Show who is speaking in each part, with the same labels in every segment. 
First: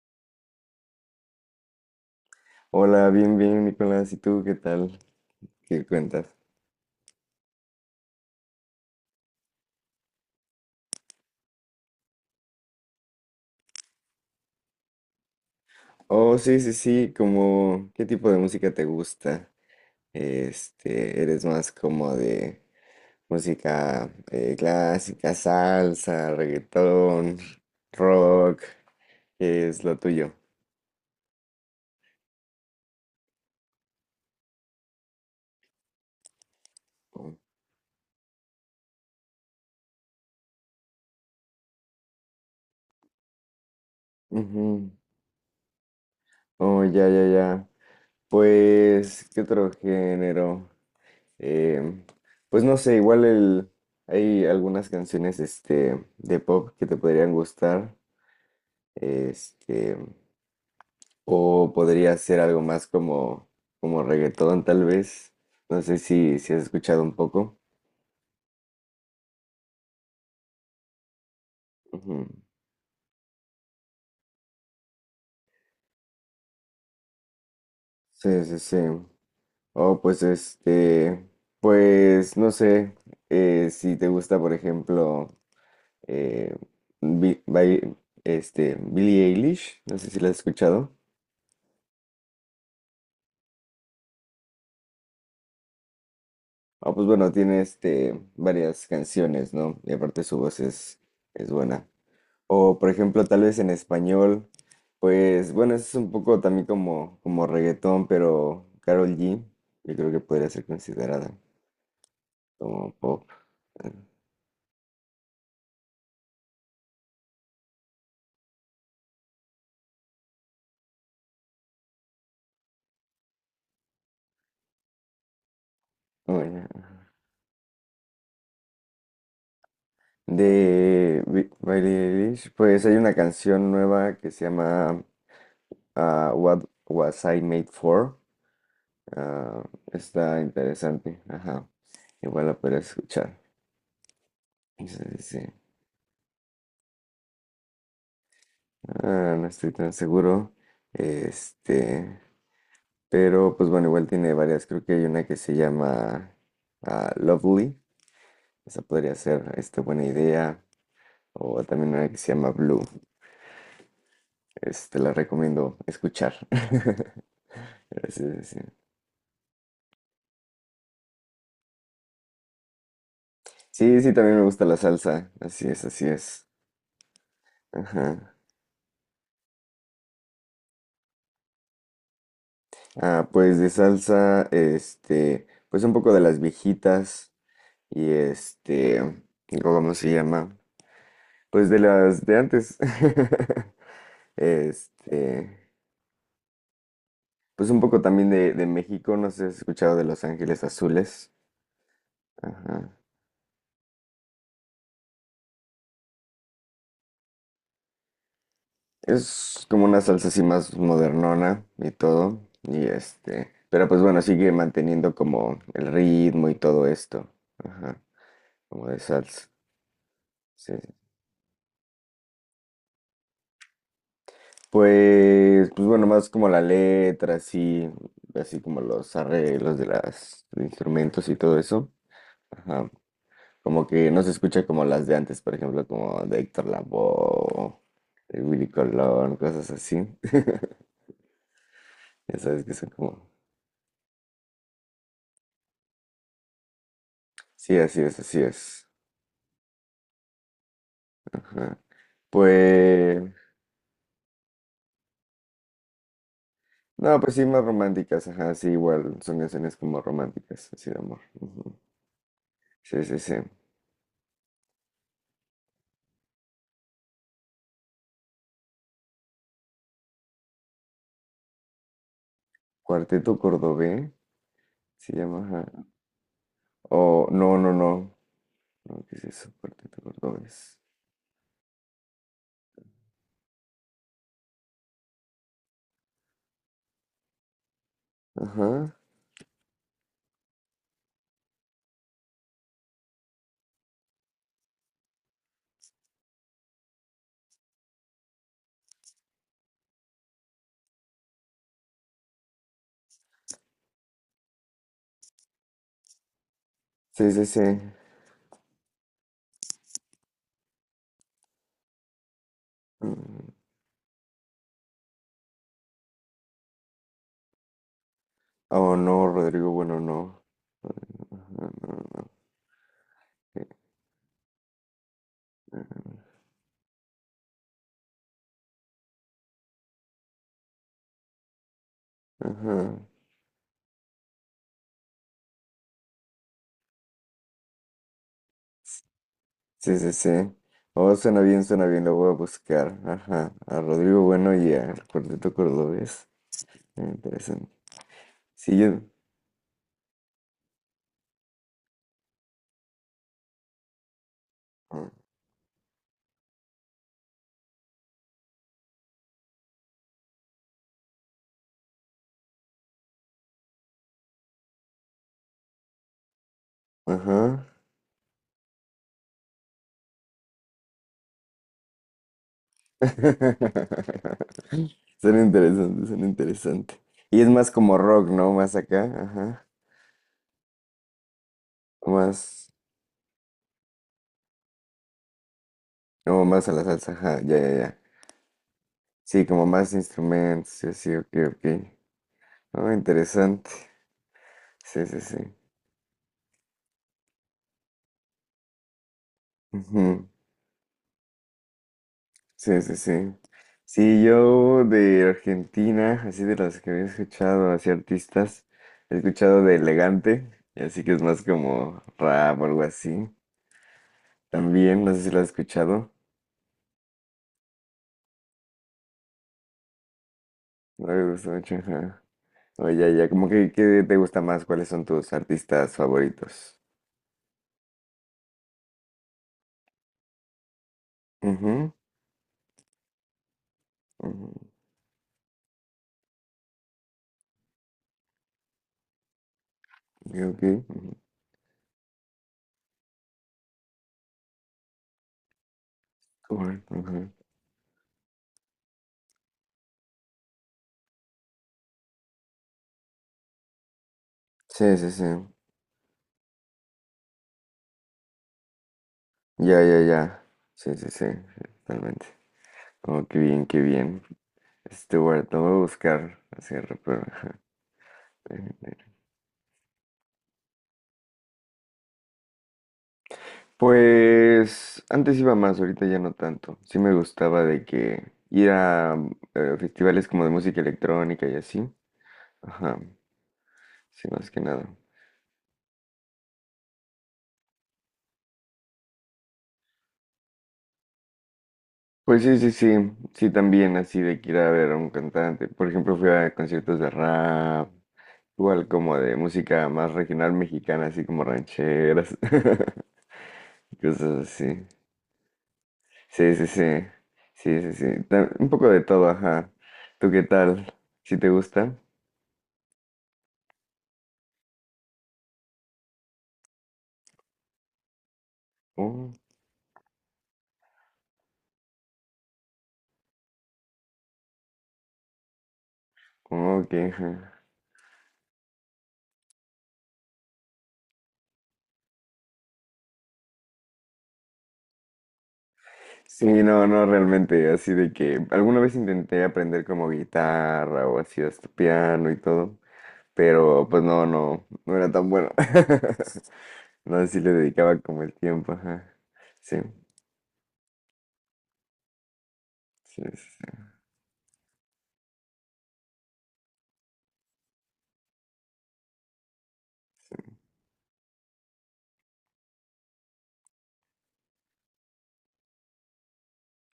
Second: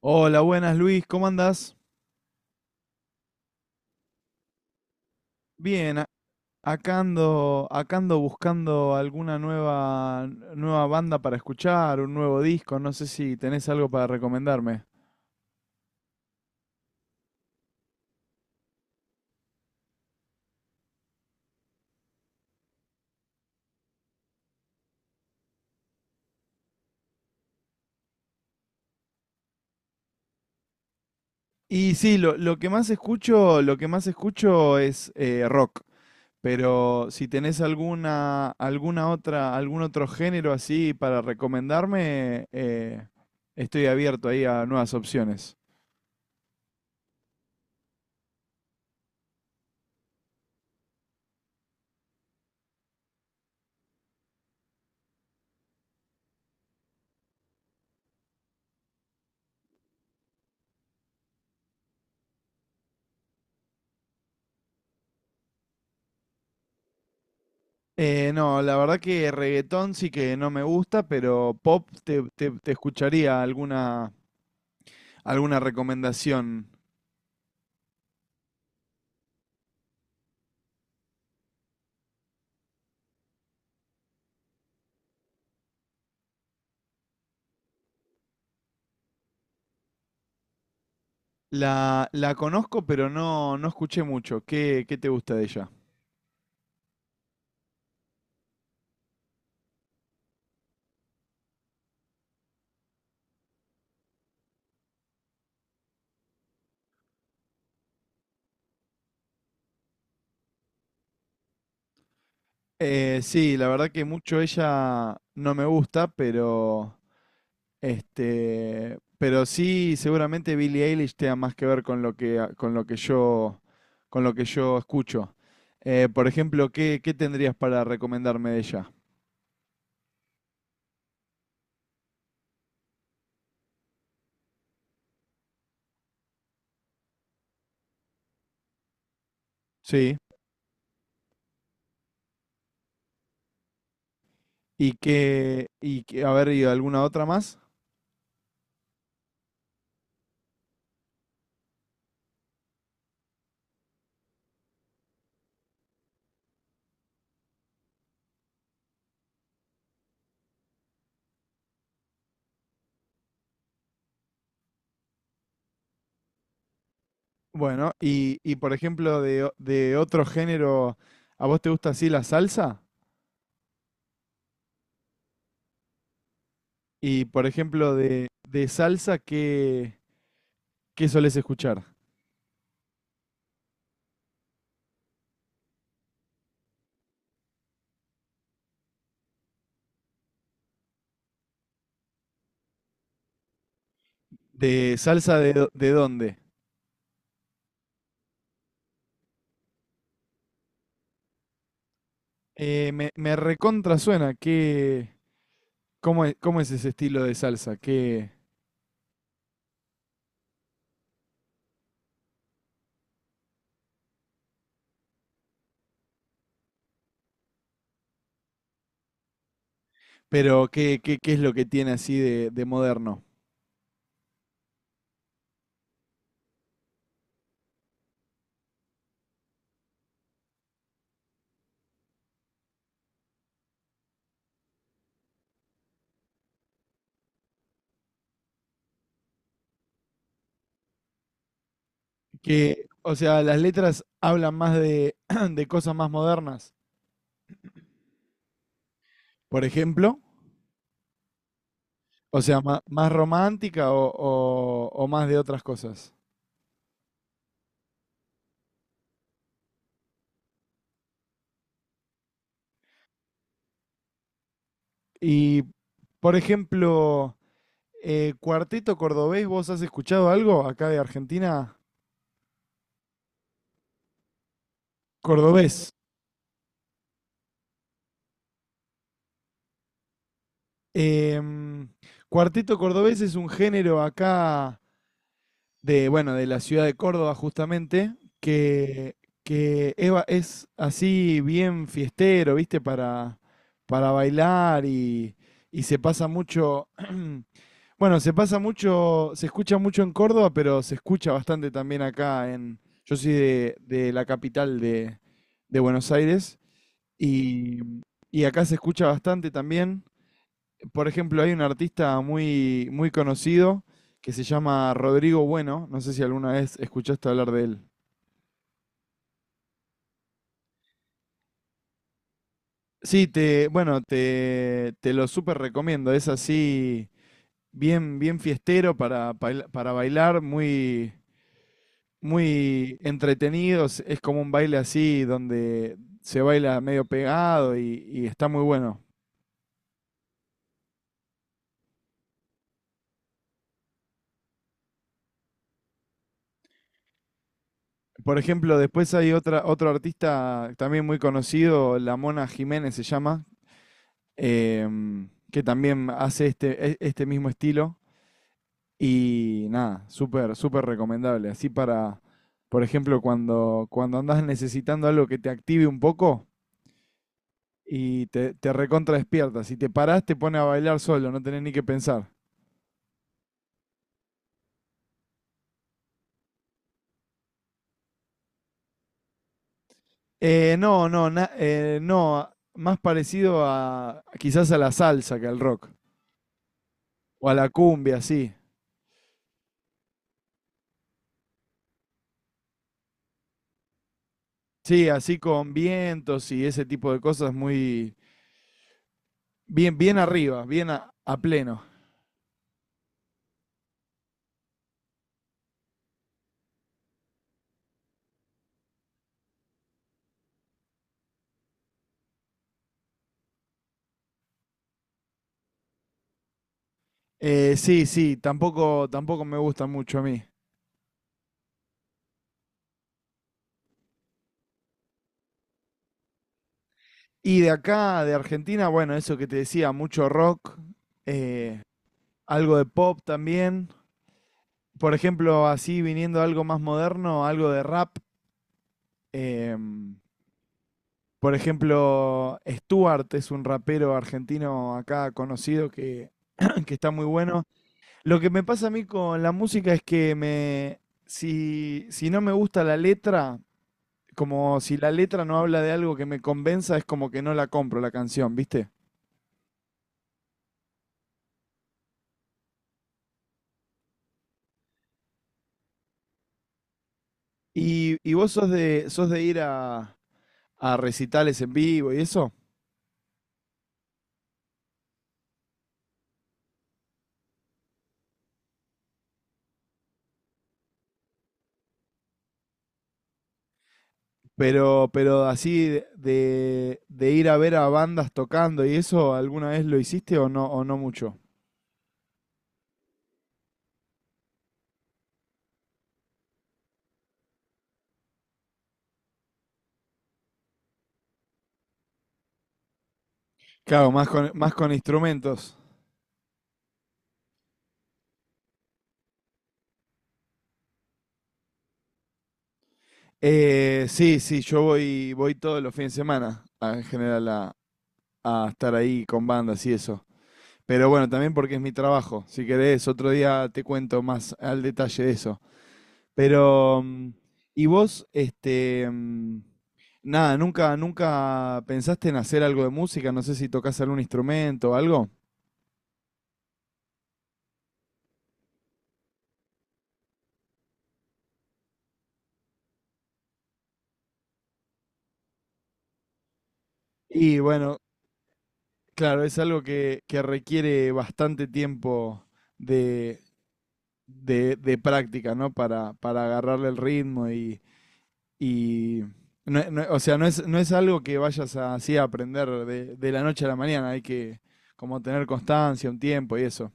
Speaker 1: Hola, buenas Luis, ¿cómo andás?
Speaker 2: Hola, bien, bien, Nicolás. ¿Y tú qué tal? ¿Qué
Speaker 1: Bien,
Speaker 2: cuentas?
Speaker 1: acá ando buscando alguna nueva, nueva banda para escuchar, un nuevo disco, no sé si tenés algo para recomendarme.
Speaker 2: Oh, sí, sí, sí, ¿qué tipo de música te gusta? ¿Eres más como de música clásica, salsa, reggaetón, rock? ¿Qué es lo tuyo?
Speaker 1: Y sí, lo que más escucho, lo que más escucho es rock, pero si
Speaker 2: Oh,
Speaker 1: tenés alguna, alguna otra, algún otro género así para recomendarme, estoy abierto ahí a
Speaker 2: ujú.
Speaker 1: nuevas opciones.
Speaker 2: Oh, ya, ya, ya. Pues, ¿qué otro género? Em, pues no sé, hay algunas canciones de pop que te podrían gustar. Este, o podría ser algo más como reggaetón, tal vez. No sé si has escuchado un poco.
Speaker 1: No, la verdad que reggaetón sí que no me gusta, pero pop
Speaker 2: Ujú.
Speaker 1: te, te escucharía alguna, alguna recomendación.
Speaker 2: Sí, sí, sí. Oh, pues pues no sé si te gusta, por ejemplo, eh, Bi- Bai- Billie Eilish, no sé si la has escuchado.
Speaker 1: La conozco, pero no, no escuché mucho. ¿Qué, qué te gusta de ella?
Speaker 2: Ah, pues bueno, tiene varias canciones, ¿no? Y aparte su voz es buena. O, por ejemplo, tal vez en español, pues bueno, eso es un poco también como reggaetón, pero Karol G, yo creo que podría ser considerada como pop.
Speaker 1: Sí, la verdad
Speaker 2: eh,
Speaker 1: que mucho ella no me gusta, pero este, pero sí, seguramente Billie Eilish tenga más que ver con lo que, con lo que yo, con lo que yo escucho. Por
Speaker 2: bueno.
Speaker 1: ejemplo, ¿qué, qué tendrías para recomendarme de ella?
Speaker 2: De Billie Eilish, pues hay una canción nueva que se llama What Was I Made For. Ah,
Speaker 1: Sí.
Speaker 2: está interesante, ajá. Igual la podría escuchar. Sí, sí, sí.
Speaker 1: Y que, a ver, ¿y alguna otra más?
Speaker 2: Ah, no estoy tan seguro. Este. Pero pues bueno, igual tiene varias. Creo que hay una que se llama Lovely. Esa podría ser buena idea. O también una que se llama Blue. La recomiendo escuchar.
Speaker 1: Bueno,
Speaker 2: Pero sí, sí,
Speaker 1: y
Speaker 2: sí.
Speaker 1: por ejemplo, de, de otro género, ¿a vos te gusta así la salsa?
Speaker 2: Sí, sí, también me gusta la salsa. Así es, así es.
Speaker 1: Y por ejemplo,
Speaker 2: Ajá.
Speaker 1: de salsa, ¿qué, qué solés escuchar?
Speaker 2: Ah, pues de salsa, pues un poco de las viejitas. Y digo, ¿cómo se llama? Pues de las de antes.
Speaker 1: ¿De salsa de,
Speaker 2: Este.
Speaker 1: de dónde?
Speaker 2: Pues un poco también de México, no sé si has escuchado de Los Ángeles Azules. Ajá.
Speaker 1: Me, me recontra suena, ¿qué, cómo es ese estilo de salsa? ¿Qué,
Speaker 2: Es como una salsa así más modernona y todo. Y pero pues bueno, sigue manteniendo como el ritmo y todo esto. Ajá. Como de salsa.
Speaker 1: pero
Speaker 2: Sí, sí.
Speaker 1: qué, qué, qué es lo que tiene así de moderno?
Speaker 2: Pues, pues bueno, más como la letra, así, así como los arreglos de los instrumentos y todo eso. Ajá. Como que no se escucha como las de antes, por ejemplo, como de Héctor Lavoe, de Willy Colón, cosas así. Ya sabes que
Speaker 1: Que,
Speaker 2: son
Speaker 1: o
Speaker 2: como...
Speaker 1: sea, las letras hablan más de, de cosas más modernas,
Speaker 2: Sí, así es, así es.
Speaker 1: por ejemplo.
Speaker 2: Ajá.
Speaker 1: O sea, más
Speaker 2: Pues...
Speaker 1: romántica o, o más de otras cosas.
Speaker 2: No, pues sí, más románticas, ajá, sí, igual, son canciones como románticas, así de amor. Ujú. Sí, sí, sí.
Speaker 1: Y, por ejemplo, Cuarteto Cordobés, ¿vos has escuchado algo acá de Argentina?
Speaker 2: Cuarteto Cordobés, se llama, ajá.
Speaker 1: Cordobés.
Speaker 2: O, no, no, no. No, ¿qué es eso? Cuarteto Cordobés.
Speaker 1: Em, Cuarteto Cordobés es un género acá de, bueno, de la ciudad de Córdoba justamente,
Speaker 2: Ajá.
Speaker 1: que Eva es así bien fiestero, ¿viste? Para bailar y se pasa mucho, bueno, se pasa mucho, se escucha mucho en Córdoba, pero se escucha bastante también acá en, yo soy de la capital de Buenos Aires
Speaker 2: Sí, sí, sí.
Speaker 1: y, y acá se escucha bastante también. Por ejemplo, hay un artista muy, muy
Speaker 2: Mm.
Speaker 1: conocido que se llama Rodrigo Bueno. No sé si alguna vez escuchaste hablar de él.
Speaker 2: Oh, no, Rodrigo, bueno, no. Ajá, no, no,
Speaker 1: Sí, te,
Speaker 2: ok,
Speaker 1: bueno, te lo súper recomiendo. Es así, bien, bien fiestero para, para bailar, muy, muy
Speaker 2: ajá.
Speaker 1: entretenido. Es como un baile así donde se baila medio pegado y está muy bueno.
Speaker 2: Sí, sí, sí. Oh, suena bien, lo voy a buscar. Ajá, a Rodrigo Bueno y a El Cuarteto Cordobés. Interesante.
Speaker 1: Por
Speaker 2: Sí,
Speaker 1: ejemplo,
Speaker 2: yo.
Speaker 1: después hay otra, otro artista también muy conocido, La Mona Jiménez se llama que también hace este, este mismo estilo. Y nada, súper, súper recomendable. Así para, por ejemplo, cuando, cuando andás necesitando algo que te active un poco
Speaker 2: Ajá.
Speaker 1: y te recontra despierta. Si te parás, te pone a bailar solo, no tenés ni que pensar.
Speaker 2: Suena interesante, suena interesante. Y es más como rock, ¿no? Más acá, ajá.
Speaker 1: No, no, no,
Speaker 2: Más,
Speaker 1: más parecido a quizás a la salsa que al rock.
Speaker 2: no, más a la salsa, ajá,
Speaker 1: O a
Speaker 2: ya,
Speaker 1: la
Speaker 2: ya, ya.
Speaker 1: cumbia, sí.
Speaker 2: Sí, como más instrumentos, sí, sí, ok, ok. Oh, interesante. Sí,
Speaker 1: Sí,
Speaker 2: sí,
Speaker 1: así
Speaker 2: sí.
Speaker 1: con vientos y ese tipo de cosas muy bien, bien
Speaker 2: Ujú,
Speaker 1: arriba, bien a pleno.
Speaker 2: sí, sí, sí. Sí, yo de Argentina, así de las que había escuchado, así artistas, he escuchado de Elegante, y así que es más como rap o algo así. También, no sé si lo has escuchado.
Speaker 1: Sí, sí, tampoco, tampoco me gusta mucho a mí.
Speaker 2: No me gusta mucho, ajá. Oye, ya, como que, ¿qué te gusta más? ¿Cuáles son tus artistas favoritos?
Speaker 1: Y de acá, de Argentina, bueno, eso que te decía, mucho rock, eh,
Speaker 2: Ujú,
Speaker 1: algo de pop también.
Speaker 2: ujú,
Speaker 1: Por ejemplo, así viniendo a algo más moderno, algo de rap. em,
Speaker 2: y ok, ujú,
Speaker 1: por ejemplo, Stuart es un rapero argentino acá conocido que,
Speaker 2: cool,
Speaker 1: que está muy
Speaker 2: ujú.
Speaker 1: bueno. Lo que me pasa a mí con la música es que me, si, si no me gusta la letra, como si
Speaker 2: Sí, sí,
Speaker 1: la
Speaker 2: sí.
Speaker 1: letra no habla de algo que me convenza, es como que no la compro la canción, ¿viste?
Speaker 2: Ya, ya, ya. Sí, sí, sí, sí, totalmente. Oh, qué bien, qué bien. Stewart, lo voy a buscar hacia pero ajá,
Speaker 1: Y vos
Speaker 2: déjenme ver.
Speaker 1: sos de ir a recitales en vivo y eso,
Speaker 2: Pues antes iba más, ahorita ya no tanto. Sí me gustaba de que ir a festivales como de música electrónica y así. Ajá, sí, más que nada.
Speaker 1: pero así de, de ir a ver a bandas tocando y eso, ¿alguna vez lo hiciste o no mucho?
Speaker 2: Pues sí, sí, sí, sí, también así de que ir a ver a un cantante. Por ejemplo, fui a conciertos de rap, igual como de música más regional mexicana, así como rancheras,
Speaker 1: Claro,
Speaker 2: cosas
Speaker 1: más
Speaker 2: así.
Speaker 1: con instrumentos.
Speaker 2: Sí, sí, sí. Sí, sí, sí. Un poco de todo, ajá. ¿Tú qué tal? ¿Sí te gusta?
Speaker 1: Sí, sí, yo voy, voy todos los fines de semana en general a estar ahí
Speaker 2: Oh,
Speaker 1: con bandas y eso. Pero bueno, también porque es mi trabajo. Si querés, otro día te cuento más al detalle de eso.
Speaker 2: oh, ok,
Speaker 1: Pero,
Speaker 2: ajá.
Speaker 1: ¿y vos, este, nada, nunca, nunca pensaste en hacer algo de música? No sé si tocas algún instrumento o algo.
Speaker 2: Sí, no, no, realmente, así de que alguna vez intenté aprender como guitarra o así hasta piano y todo, pero pues no, no, no era tan bueno. No, sí le
Speaker 1: Y bueno,
Speaker 2: dedicaba como el tiempo, ajá.
Speaker 1: claro, es
Speaker 2: Sí,
Speaker 1: algo que requiere bastante tiempo
Speaker 2: sí,
Speaker 1: de,
Speaker 2: sí.
Speaker 1: de práctica, ¿no? Para agarrarle el ritmo Y, o sea, no es, no es algo que vayas así a aprender de la noche a la mañana. Hay que como tener constancia, un tiempo y eso.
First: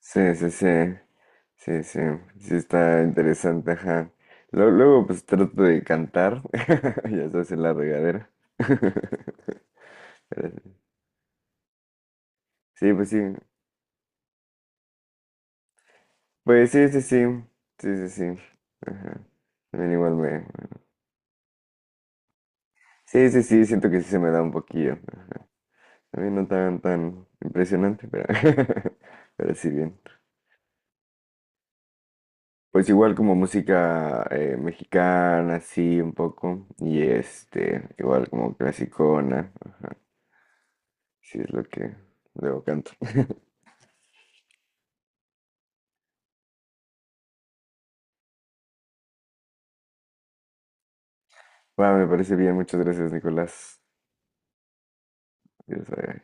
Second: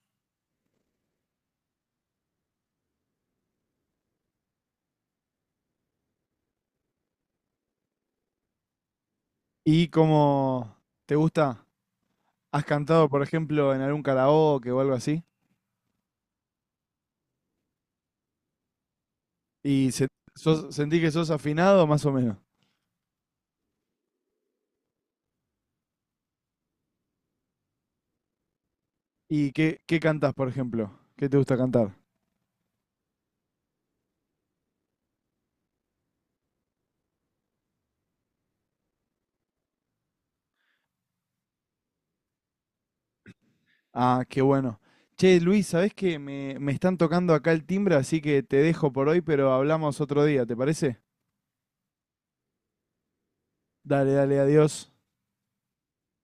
Speaker 2: Sí, sí, sí, sí. Sí, sí, sí está interesante, ajá. Luego, luego, pues trato de cantar, ya sabes, en la regadera. Pero
Speaker 1: ¿Y
Speaker 2: sí,
Speaker 1: cómo te gusta? ¿Has
Speaker 2: sí,
Speaker 1: cantado,
Speaker 2: pues sí,
Speaker 1: por ejemplo, en algún karaoke o algo así?
Speaker 2: pues sí, sí, sí, sí, sí, sí, ajá.
Speaker 1: ¿Y
Speaker 2: También igual me... bueno.
Speaker 1: sentís que sos afinado más o menos?
Speaker 2: Sí, sí, sí, siento que sí se me da un poquillo, ajá. También no tan, tan impresionante, pero,
Speaker 1: ¿Y
Speaker 2: pero sí
Speaker 1: qué,
Speaker 2: bien.
Speaker 1: qué cantás, por ejemplo? ¿Qué te gusta cantar?
Speaker 2: Pues igual como música mexicana, sí, un poco, y igual como clasicona. Sí, es lo que luego canto.
Speaker 1: Ah, qué bueno. Che, Luis, ¿sabés que me están tocando acá el timbre, así que te dejo por hoy, pero hablamos otro día, ¿te parece?
Speaker 2: Va, me parece bien. Muchas gracias, Nicolás.
Speaker 1: Dale, dale, adiós.
Speaker 2: Adiós, bye.